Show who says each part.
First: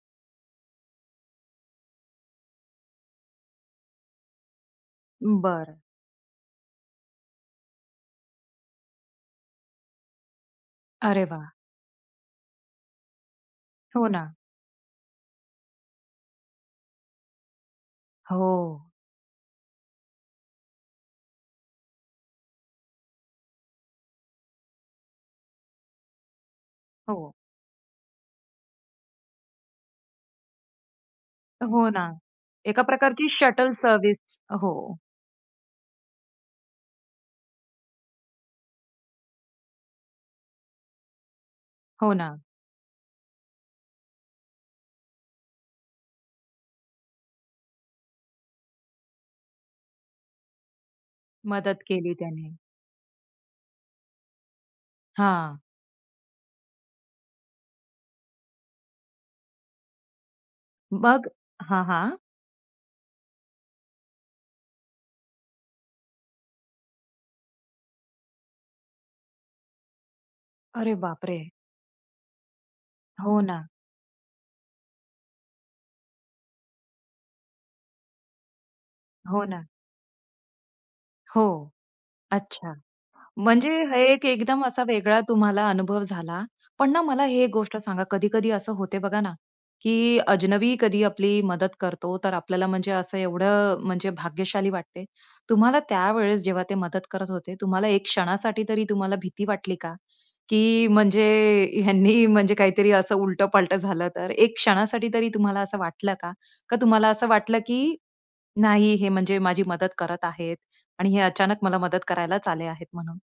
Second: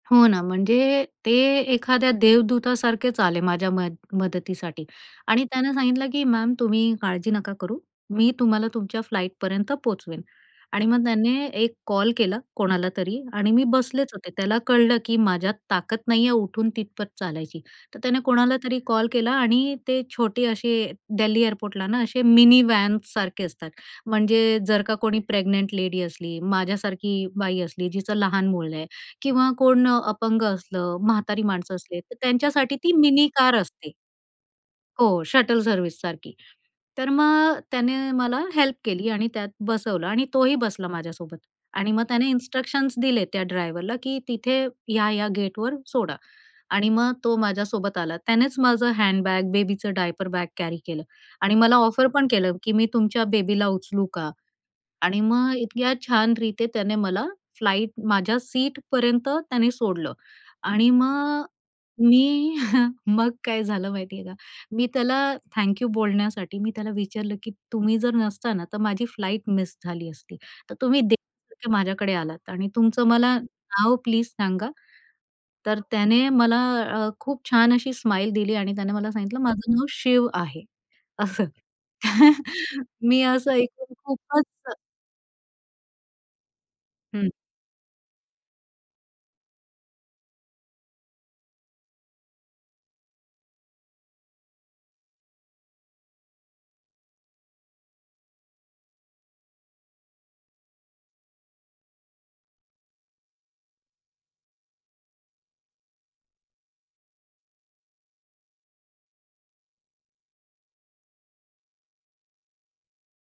Speaker 1: हो ना, म्हणजे ते एखाद्या देवदूतासारखेच आले माझ्या मद मदतीसाठी. आणि त्यानं
Speaker 2: बरं.
Speaker 1: सांगितलं की मॅम तुम्ही काळजी नका करू. मी तुम्हाला तुमच्या फ्लाइटपर्यंत पोहचवेन. आणि मग
Speaker 2: अरे
Speaker 1: त्याने
Speaker 2: वाह!
Speaker 1: एक कॉल केला कोणालातरी. आणि मी
Speaker 2: हो
Speaker 1: बसलेच होते.
Speaker 2: ना.
Speaker 1: त्याला कळलं की माझ्यात ताकद नाहीये उठून तिथपर्यंत चालायची. तर त्याने कोणालातरी
Speaker 2: हो.
Speaker 1: कॉल केला आणि ते छोटे असे दिल्ली एअरपोर्टला ना असे मिनीव्हॅनसारखे असतात. म्हणजे जर का कोणी प्रेग्नंट लेडी असली, माझ्यासारखी
Speaker 2: हो.
Speaker 1: बाई असली जिचं लहान मुल आहे किंवा कोण अ, अपंग असलं म्हातारी माणसं
Speaker 2: हो
Speaker 1: असले
Speaker 2: ना.
Speaker 1: तर त्यांच्यासाठी
Speaker 2: एका
Speaker 1: ती
Speaker 2: प्रकारची
Speaker 1: मिनीकार
Speaker 2: शटल
Speaker 1: असते.
Speaker 2: सर्व्हिस. हो.
Speaker 1: हो, शटल सर्व्हिससारखी. तर मग त्याने मला हेल्प केली. आणि त्यात बसवलं आणि तोही बसला माझ्यासोबत. आणि मग
Speaker 2: हो
Speaker 1: त्याने
Speaker 2: ना.
Speaker 1: इन्स्ट्रक्शन्स दिले त्या ड्रायव्हरला की तिथे या-या गेटवर सोडा .आणि मग तो माझ्यासोबत आला. त्यानेच माझं हँडबॅग, बेबीचं डायपर बॅग कॅरी केलं आणि मला
Speaker 2: मदत
Speaker 1: ऑफर
Speaker 2: केली
Speaker 1: पण
Speaker 2: त्यांनी.
Speaker 1: केलं की मी तुमच्या बेबीला उचलू का? आणि मग
Speaker 2: हां.
Speaker 1: इतक्या छान रीते त्याने मला फ्लाइट माझ्या सीटपर्यंत त्याने सोडलं. आणि
Speaker 2: मग
Speaker 1: मग अ,
Speaker 2: हां, हां.
Speaker 1: मी मग काय झालं माहिती आहे का? मी त्याला थँक यू बोलण्यासाठी मी त्याला विचारलं की तुम्ही जर नसत ना तर माझी फ्लाइट मिस झाली असती. तर
Speaker 2: अरे
Speaker 1: तुम्ही
Speaker 2: बापरे!
Speaker 1: देवासारखे माझ्याकडे आलात. आणि तुमचं मला
Speaker 2: हो ना.
Speaker 1: नाव प्लीज सांगा. तर त्याने मला अ, खूप छान अशी स्माईल दिली आणि त्याने मला सांगितलं.
Speaker 2: हो ना.
Speaker 1: माझं नाव शिव आहे असं.
Speaker 2: हो, अच्छा.
Speaker 1: मी असं
Speaker 2: म्हणजे
Speaker 1: ऐकून
Speaker 2: हे एक
Speaker 1: खूपच
Speaker 2: एकदम
Speaker 1: अ
Speaker 2: असा वेगळा तुम्हाला अनुभव झाला. पण ना मला
Speaker 1: हं.
Speaker 2: हे एक गोष्ट सांगा कधी-कधी असं होते बघा ना की अजनबी कधी आपली मदत करतो. तर आपल्याला म्हणजे असं एवढं म्हणजे भाग्यशाली वाटते. तुम्हाला त्यावेळेस जेव्हा ते मदत करत होते, तुम्हाला एक क्षणासाठी तरी तुम्हाला भीती वाटली का? की म्हणजे ह्यांनी म्हणजे काहीतरी असं उलट पलटं झालं तर, एक क्षणासाठी तरी तुम्हाला असं वाटलं का? का तुम्हाला असं वाटलं की, नाही हे म्हणजे माझी मदत करत आहेत आणि हे अचानक मला मदत करायलाच आले आहेत म्हणून?